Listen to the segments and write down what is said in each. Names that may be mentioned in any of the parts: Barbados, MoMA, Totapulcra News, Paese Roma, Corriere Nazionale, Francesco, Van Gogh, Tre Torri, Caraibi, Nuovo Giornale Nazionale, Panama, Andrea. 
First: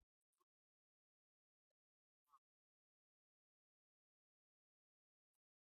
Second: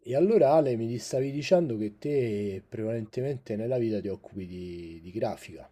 E allora Ale, mi stavi dicendo che te prevalentemente nella vita ti occupi di grafica,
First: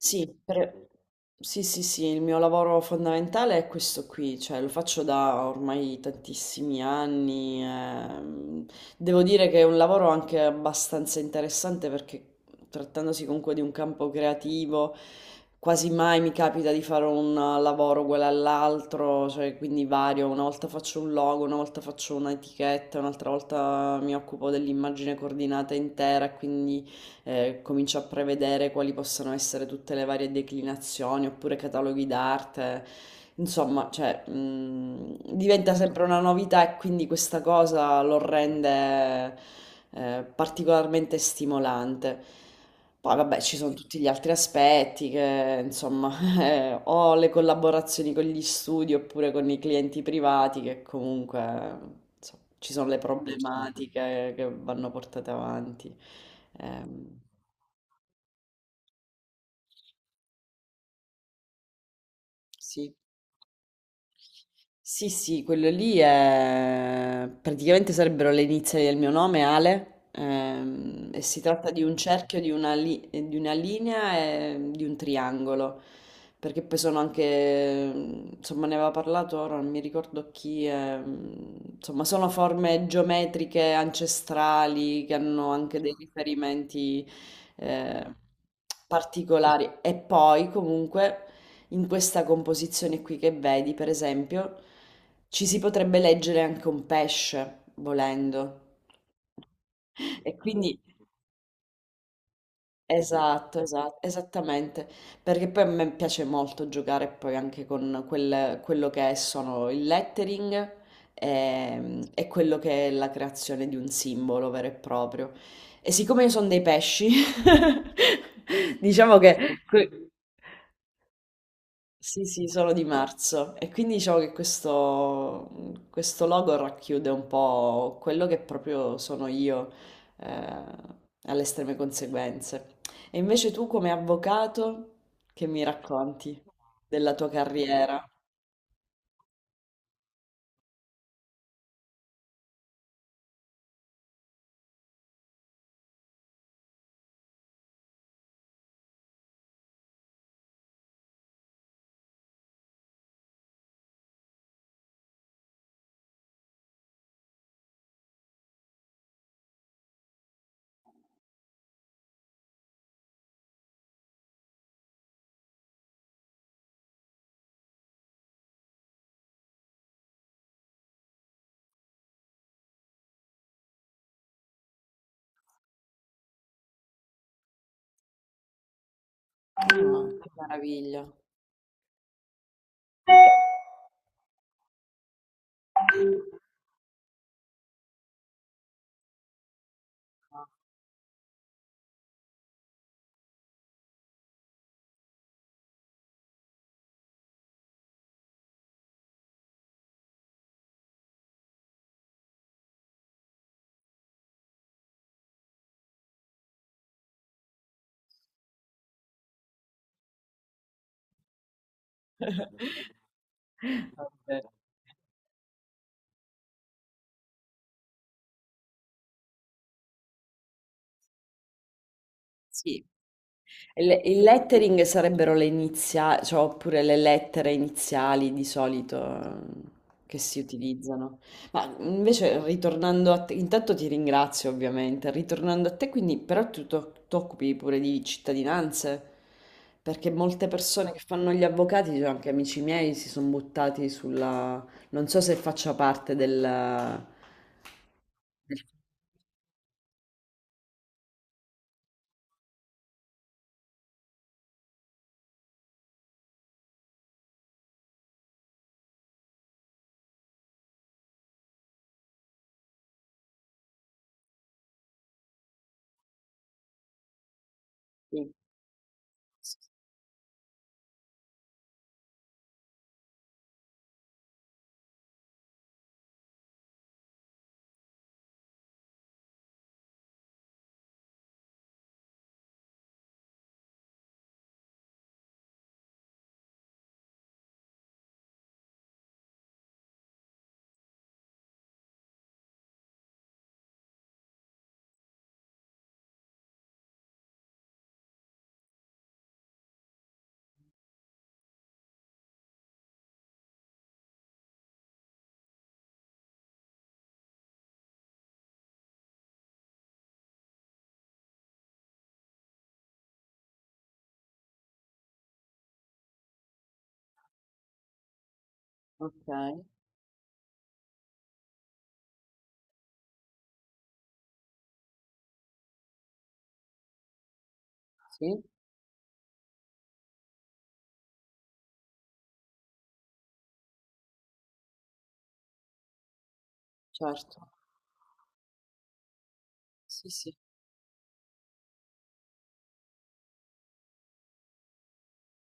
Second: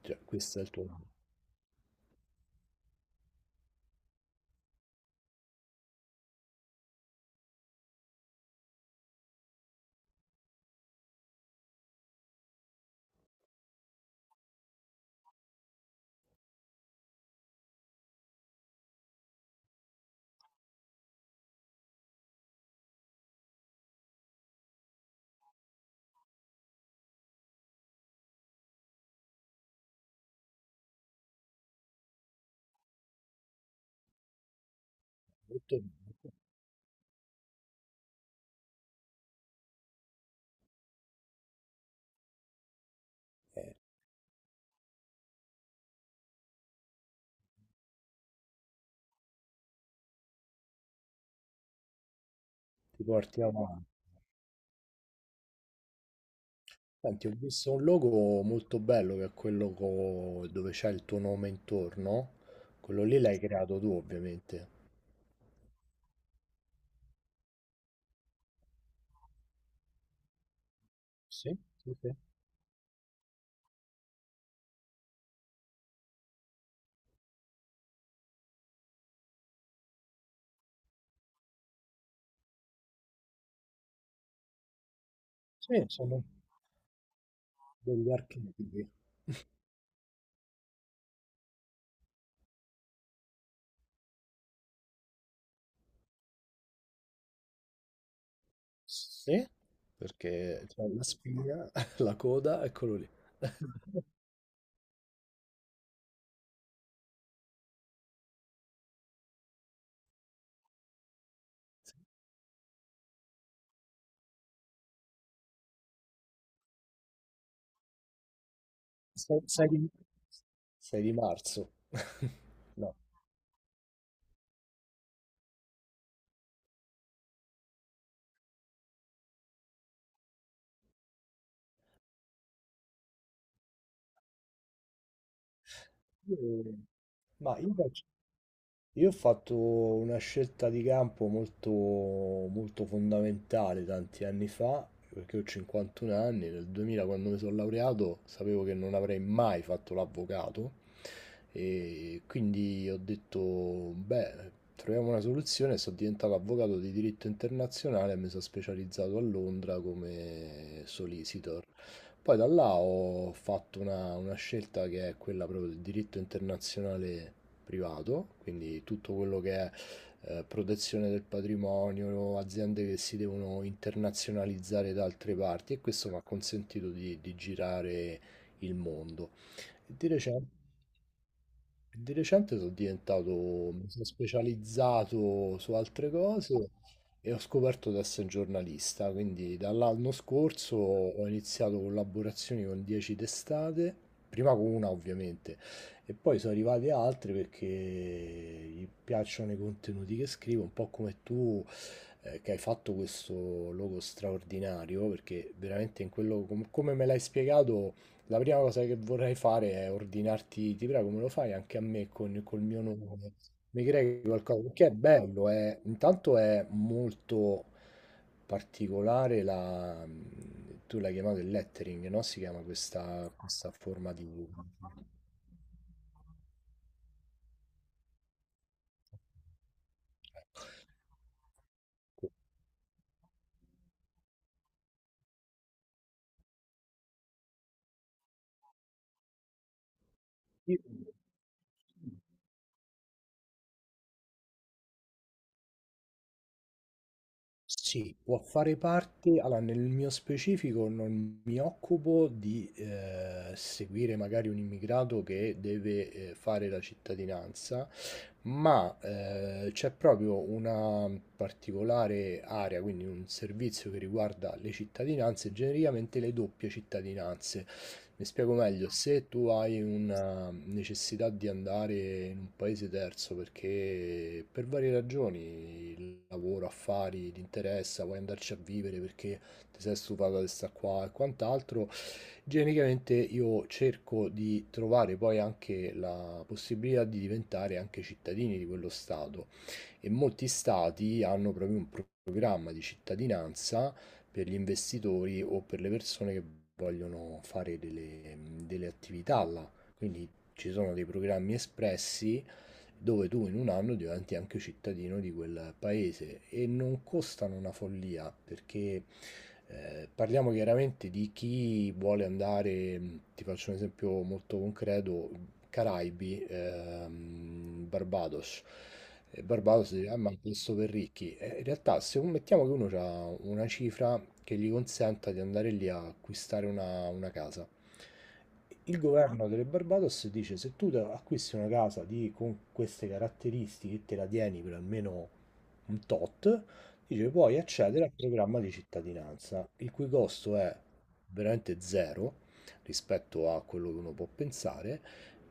cioè questo è il per- tuo lavoro, sì, sì, sì, il mio lavoro fondamentale è questo qui, cioè lo faccio da ormai tantissimi anni. Devo dire che è un lavoro anche abbastanza interessante, perché, trattandosi comunque di un campo creativo, quasi mai mi capita di fare un lavoro uguale all'altro, cioè, quindi, vario: una volta faccio un logo, una volta faccio un'etichetta, un'altra volta mi occupo dell'immagine coordinata intera, quindi comincio a prevedere quali possono essere tutte le varie declinazioni oppure cataloghi d'arte. Insomma, cioè, diventa sempre una novità e quindi questa cosa lo rende particolarmente stimolante. Poi vabbè, ci sono tutti gli altri aspetti che, insomma, o le collaborazioni con gli studi oppure con i clienti privati che, comunque, insomma, ci sono le, ti certo, porti avanti. problematiche che vanno portate avanti. Ehm, Senti, ho visto un logo molto bello che è quello dove c'è il tuo nome intorno. Sì. Quello lì l'hai creato tu ovviamente. Sì, sì, quello lì è... praticamente sarebbero le iniziali del mio nome, Ale, e si Sì, tratta di sì, un sì. cerchio, di una, di una linea e di un triangolo, perché poi sono anche, insomma, ne aveva parlato ora, non mi ricordo chi, insomma, sono forme geometriche ancestrali che hanno anche Sì, dei sono riferimenti eh, degli archetipi. particolari e poi comunque... In questa composizione qui che vedi, per esempio, ci si potrebbe leggere anche un pesce, volendo. Sì, E perché quindi, c'è la spina, la coda, eccolo lì. esatto, esatto, esattamente, perché poi a me piace molto giocare poi anche con quello che sono il lettering, e quello che è la creazione di un simbolo vero e proprio. E siccome io sono dei pesci, diciamo che... Sai che 6 di marzo. Sì, sì, solo di No. marzo. E quindi diciamo che questo logo racchiude un po' quello che proprio sono io, eh, alle estreme conseguenze. E invece tu, come avvocato, che mi racconti Io- della tua Ma io faccio, carriera? Io ho fatto una scelta di campo molto, molto fondamentale tanti anni fa, perché ho 51 anni. Nel 2000, quando mi sono laureato, sapevo che non avrei mai fatto l'avvocato, e quindi ho detto, beh, troviamo una soluzione. Sono diventato avvocato di diritto internazionale e mi sono specializzato a Londra come solicitor. Poi da là ho fatto una scelta che è quella proprio del diritto internazionale privato, quindi tutto quello che è protezione del patrimonio, aziende che si devono internazionalizzare da altre parti, e questo mi ha consentito di girare il mondo. Che, Di che recente meraviglia. di recente mi sono specializzato su altre cose e ho scoperto di essere giornalista, quindi dall'anno scorso ho iniziato collaborazioni con 10 testate, prima con una ovviamente, e poi sono arrivate altre perché gli piacciono i contenuti che scrivo, un po' come tu che hai fatto questo logo straordinario, perché veramente in quello, come me l'hai spiegato... La prima cosa che vorrei fare è ordinarti, ti prego, me lo fai anche a me con col mio nome. Mi crei Vabbè. qualcosa, perché è bello, intanto è molto particolare la... Tu l'hai chiamato il lettering, no? Si chiama Sì. questa Il forma il di... lettering sarebbero le iniziali, cioè, oppure le lettere iniziali di solito che si utilizzano. Ma invece, ritornando a te, intanto ti ringrazio ovviamente. Ritornando a te, quindi, però, tu ti occupi pure di cittadinanze, perché molte Io- persone che fanno gli avvocati, cioè anche amici miei, si sono buttati sulla... Non so se faccia parte del... Sì, può del- fare parte. Allora, nel mio specifico non mi occupo di seguire magari un immigrato che deve fare la cittadinanza, ma c'è proprio una particolare area, quindi un servizio che riguarda le cittadinanze, genericamente le doppie cittadinanze. Mi sì, spiego meglio, se tu hai una necessità di andare in un paese terzo perché per varie ragioni, il lavoro, affari, ti interessa, vuoi andarci a vivere perché ti sei stufato di stare qua e quant'altro, genericamente io cerco di trovare poi anche la possibilità di diventare anche cittadini di quello stato. E molti stati hanno proprio un programma di cittadinanza per gli investitori o per le persone che vogliono fare delle attività là. Quindi ci sono dei programmi espressi dove tu in un anno diventi anche cittadino di quel paese, e non costano una follia, perché parliamo chiaramente di chi vuole andare, ti faccio un esempio molto concreto: Caraibi, Barbados. ok, E Barbados dice, ah, ma questo per ricchi. E in realtà, se un- mettiamo che uno ha una cifra che gli consenta di andare lì a acquistare una casa, sì, il governo delle Barbados dice: se tu acquisti una casa con queste caratteristiche e te la tieni per almeno un tot, dice, certo. puoi accedere al programma di cittadinanza, il Sì, cui sì. costo è veramente zero rispetto a quello che uno può pensare,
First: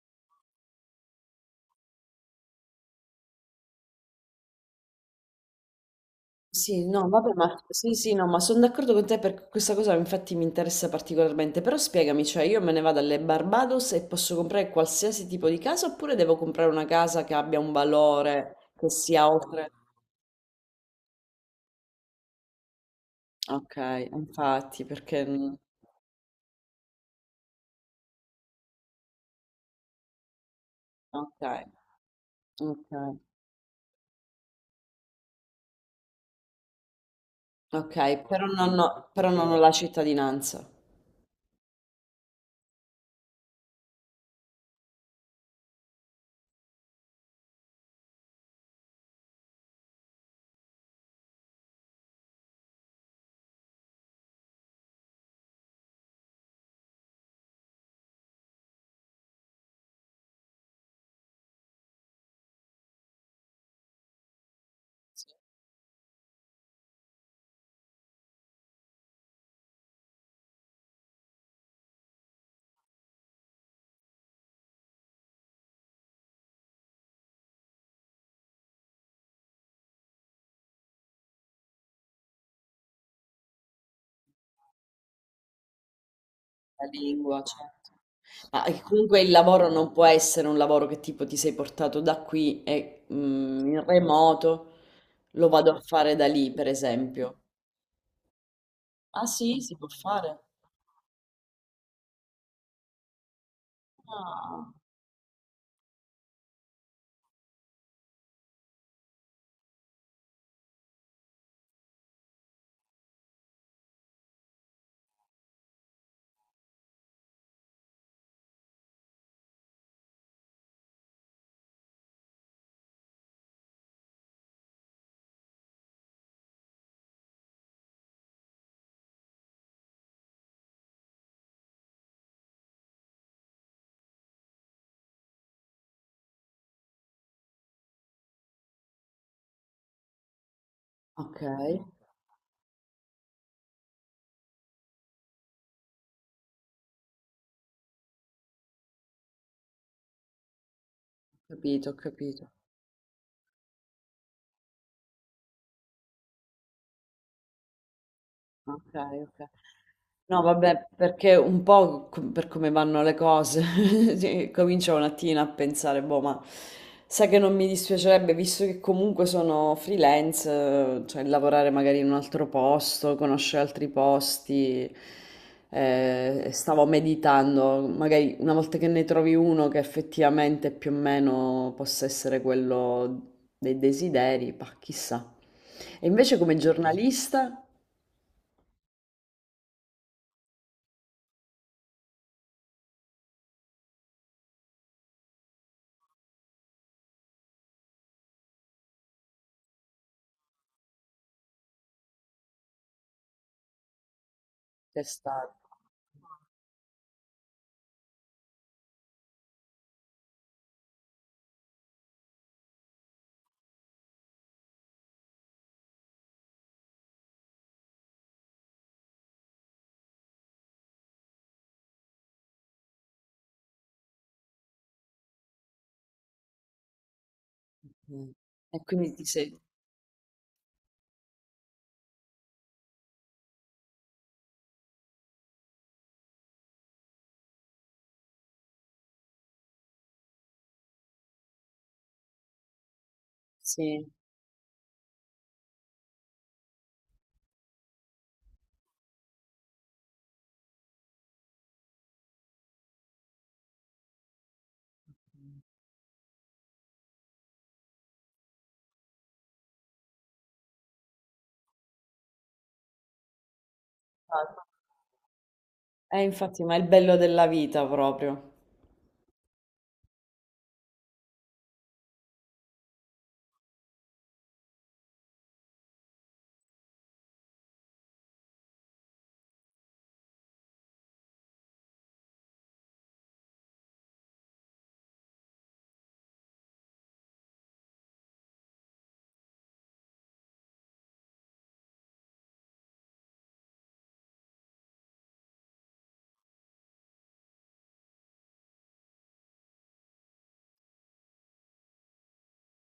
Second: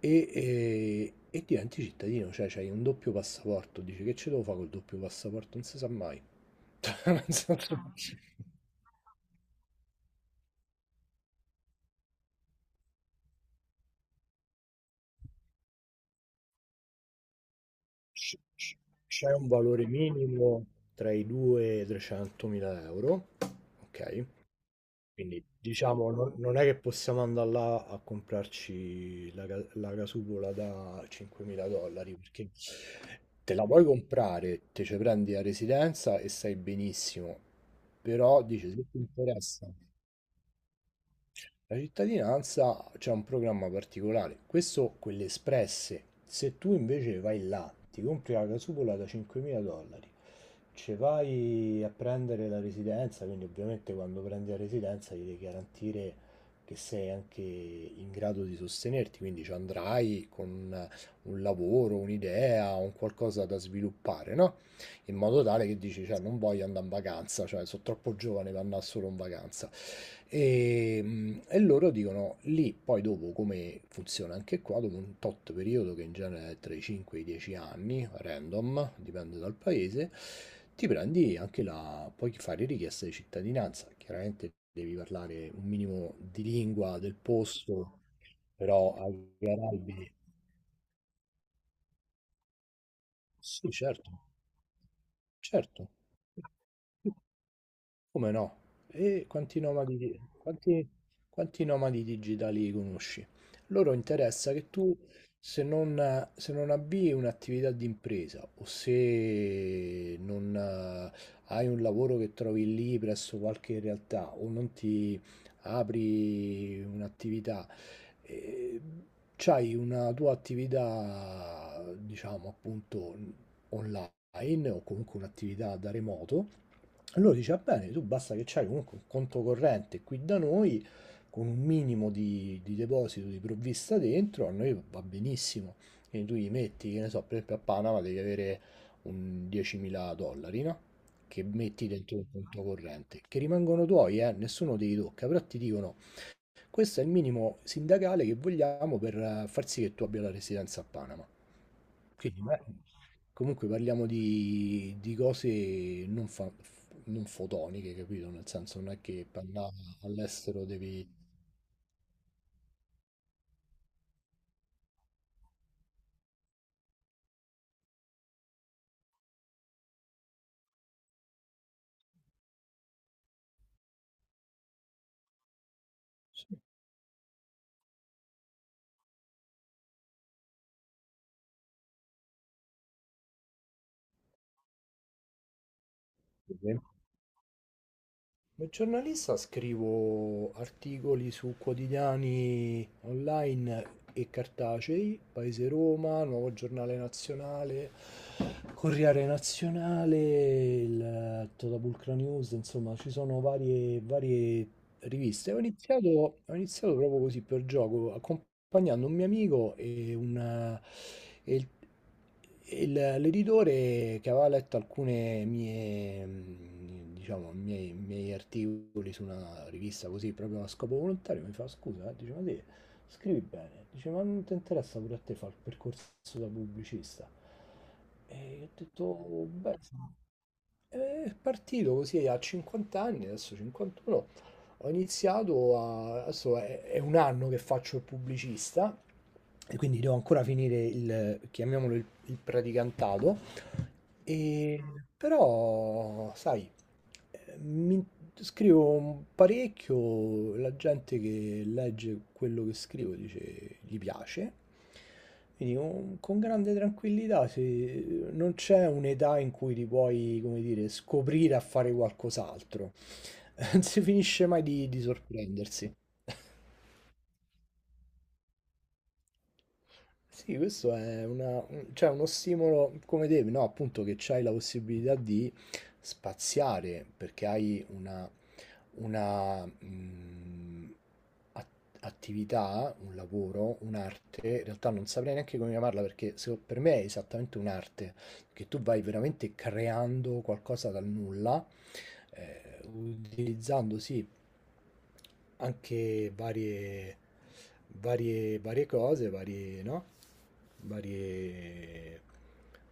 e diventi cittadino. Cioè c'hai un doppio passaporto; dici, che ce devo fare col doppio passaporto? Non si sa mai. Sì, no, Nel vabbè, ma senso, ah, sì, sì, no, ma sono d'accordo con te, perché questa cosa infatti mi interessa particolarmente. Però spiegami, cioè io me ne vado alle Barbados e posso comprare qualsiasi tipo di casa oppure devo comprare una casa che abbia un c- valore che sia c'è un oltre. valore minimo tra i 2 e i 300.000 euro, Ok, ok? infatti, perché Quindi diciamo non è che possiamo andare là a comprarci la casupola da ok, 5.000 dollari, perché ok, te la puoi comprare, te ci prendi la residenza e stai benissimo, ok, però dice, se ti però non ho la interessa cittadinanza, la cittadinanza, c'è un programma particolare, questo, quelle espresse. Se tu invece vai là, ti compri la casupola da 5.000 dollari, ci vai a prendere la residenza, quindi ovviamente quando prendi la residenza gli devi garantire che sei anche in grado di sostenerti, quindi ci andrai con un lavoro, un'idea, un qualcosa da sviluppare, no? In modo tale che dici, cioè, non voglio andare in vacanza, cioè, sono troppo giovane per andare solo in vacanza. E, e loro dicono lì, poi dopo come funziona anche qua, dopo un tot periodo che in genere è tra i 5 e i 10 anni, random, dipende dal paese, ti prendi anche puoi fare richiesta di cittadinanza, chiaramente devi parlare un minimo di la lingua del lingua, certo. posto, Ma però comunque il ai lavoro non può Caraibi, essere un lavoro che, tipo, ti sei portato da qui e, mm, sì, in certo, remoto. Lo vado a certo. fare da lì, per esempio. Come no? Ah E quanti sì, si può nomadi, di- fare? quanti, quanti nomadi digitali conosci? Loro interessa che Ah, tu, se non avvii un'attività di impresa o se non hai un lavoro che trovi lì presso qualche realtà, o non ti apri un'attività, eh, c'hai una tua attività, diciamo appunto, online online o comunque un'attività da remoto. Allora dice, va bene, tu basta che c'hai comunque un conto corrente qui da noi, con un minimo di deposito di provvista dentro, a noi va benissimo. Quindi tu gli metti, che ne so, per esempio a Panama devi avere un 10.000 dollari, no? ok, Che ho metti dentro un conto corrente, che rimangono tuoi, nessuno te li tocca, però ti dicono, questo è il minimo sindacale che vogliamo per far sì che tu abbia la residenza a Panama. capito, ho Quindi, capito. beh, comunque parliamo di cose non fotoniche, capito? Nel senso, non è Okay, che per okay. andare No, all'estero vabbè, devi... perché un po' co- per come vanno le cose, sì, comincio un attimo a pensare, boh, ma sai che non mi dispiacerebbe, visto che comunque sono freelance, cioè lavorare magari in un altro posto, conoscere altri posti. Sì. Stavo meditando, magari una volta che ne trovi uno che effettivamente più o meno possa essere quello dei desideri, bah, chissà. E invece come giornalista? Da giornalista scrivo articoli su quotidiani online e cartacei: Paese Roma, Nuovo Giornale Nazionale, Corriere Nazionale, il Totapulcra News, insomma, ci sono varie C'è riviste. Ho stato. iniziato, ho iniziato proprio così per gioco, accompagnando un mio amico, e il- e l'editore, che aveva letto alcune diciamo, miei articoli su una rivista così, proprio a scopo volontario, mi fa, scusa, eh? Dice, ma te scrivi bene, dice, ma non ti interessa pure a te fare il percorso da pubblicista? Mh. E io ho E detto, quindi ti "Oh, sei beh, sì." È partito così a 50 anni, adesso 51. Ho iniziato a... adesso è un anno che faccio il pubblicista, e quindi devo ancora finire il, chiamiamolo il praticantato, sì, e, però sai, eh, mi- scrivo parecchio, la gente che legge quello che scrivo dice gli piace. Quindi, con grande tranquillità, non c'è un'età in cui ti puoi, come dire, scoprire a fare qualcos'altro. Non si finisce esatto. mai di sorprendersi. Infatti, ma è il bello della vita proprio. Sì, questo cioè, uno stimolo come te, no? Appunto che c'hai la possibilità di spaziare, perché hai una una mh, at- attività, un lavoro, un'arte, in realtà non saprei neanche come chiamarla, perché per me è esattamente un'arte, che tu vai veramente creando qualcosa dal nulla, utilizzando sì anche varie cose, varie, no? Varie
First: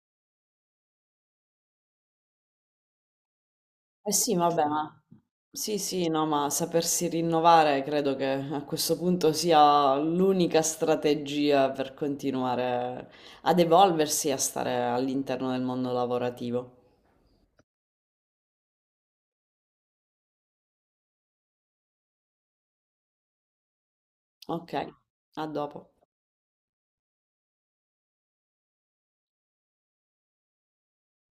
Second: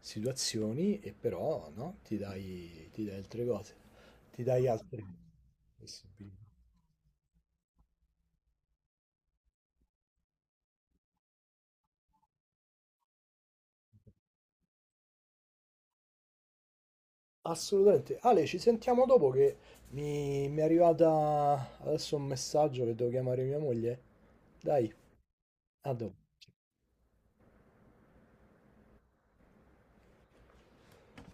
situazioni, e, però no? ti dai altre cose, Eh sì, ti vabbè, dai ma altre sì, sì, no, possibilità. ma sapersi rinnovare credo che a questo punto sia l'unica strategia per continuare ad evolversi e a stare all'interno del mondo lavorativo. Assolutamente. Ale, ci sentiamo dopo, che mi è arrivata adesso un messaggio che devo chiamare mia moglie. Ok, Dai, a dopo. a dopo.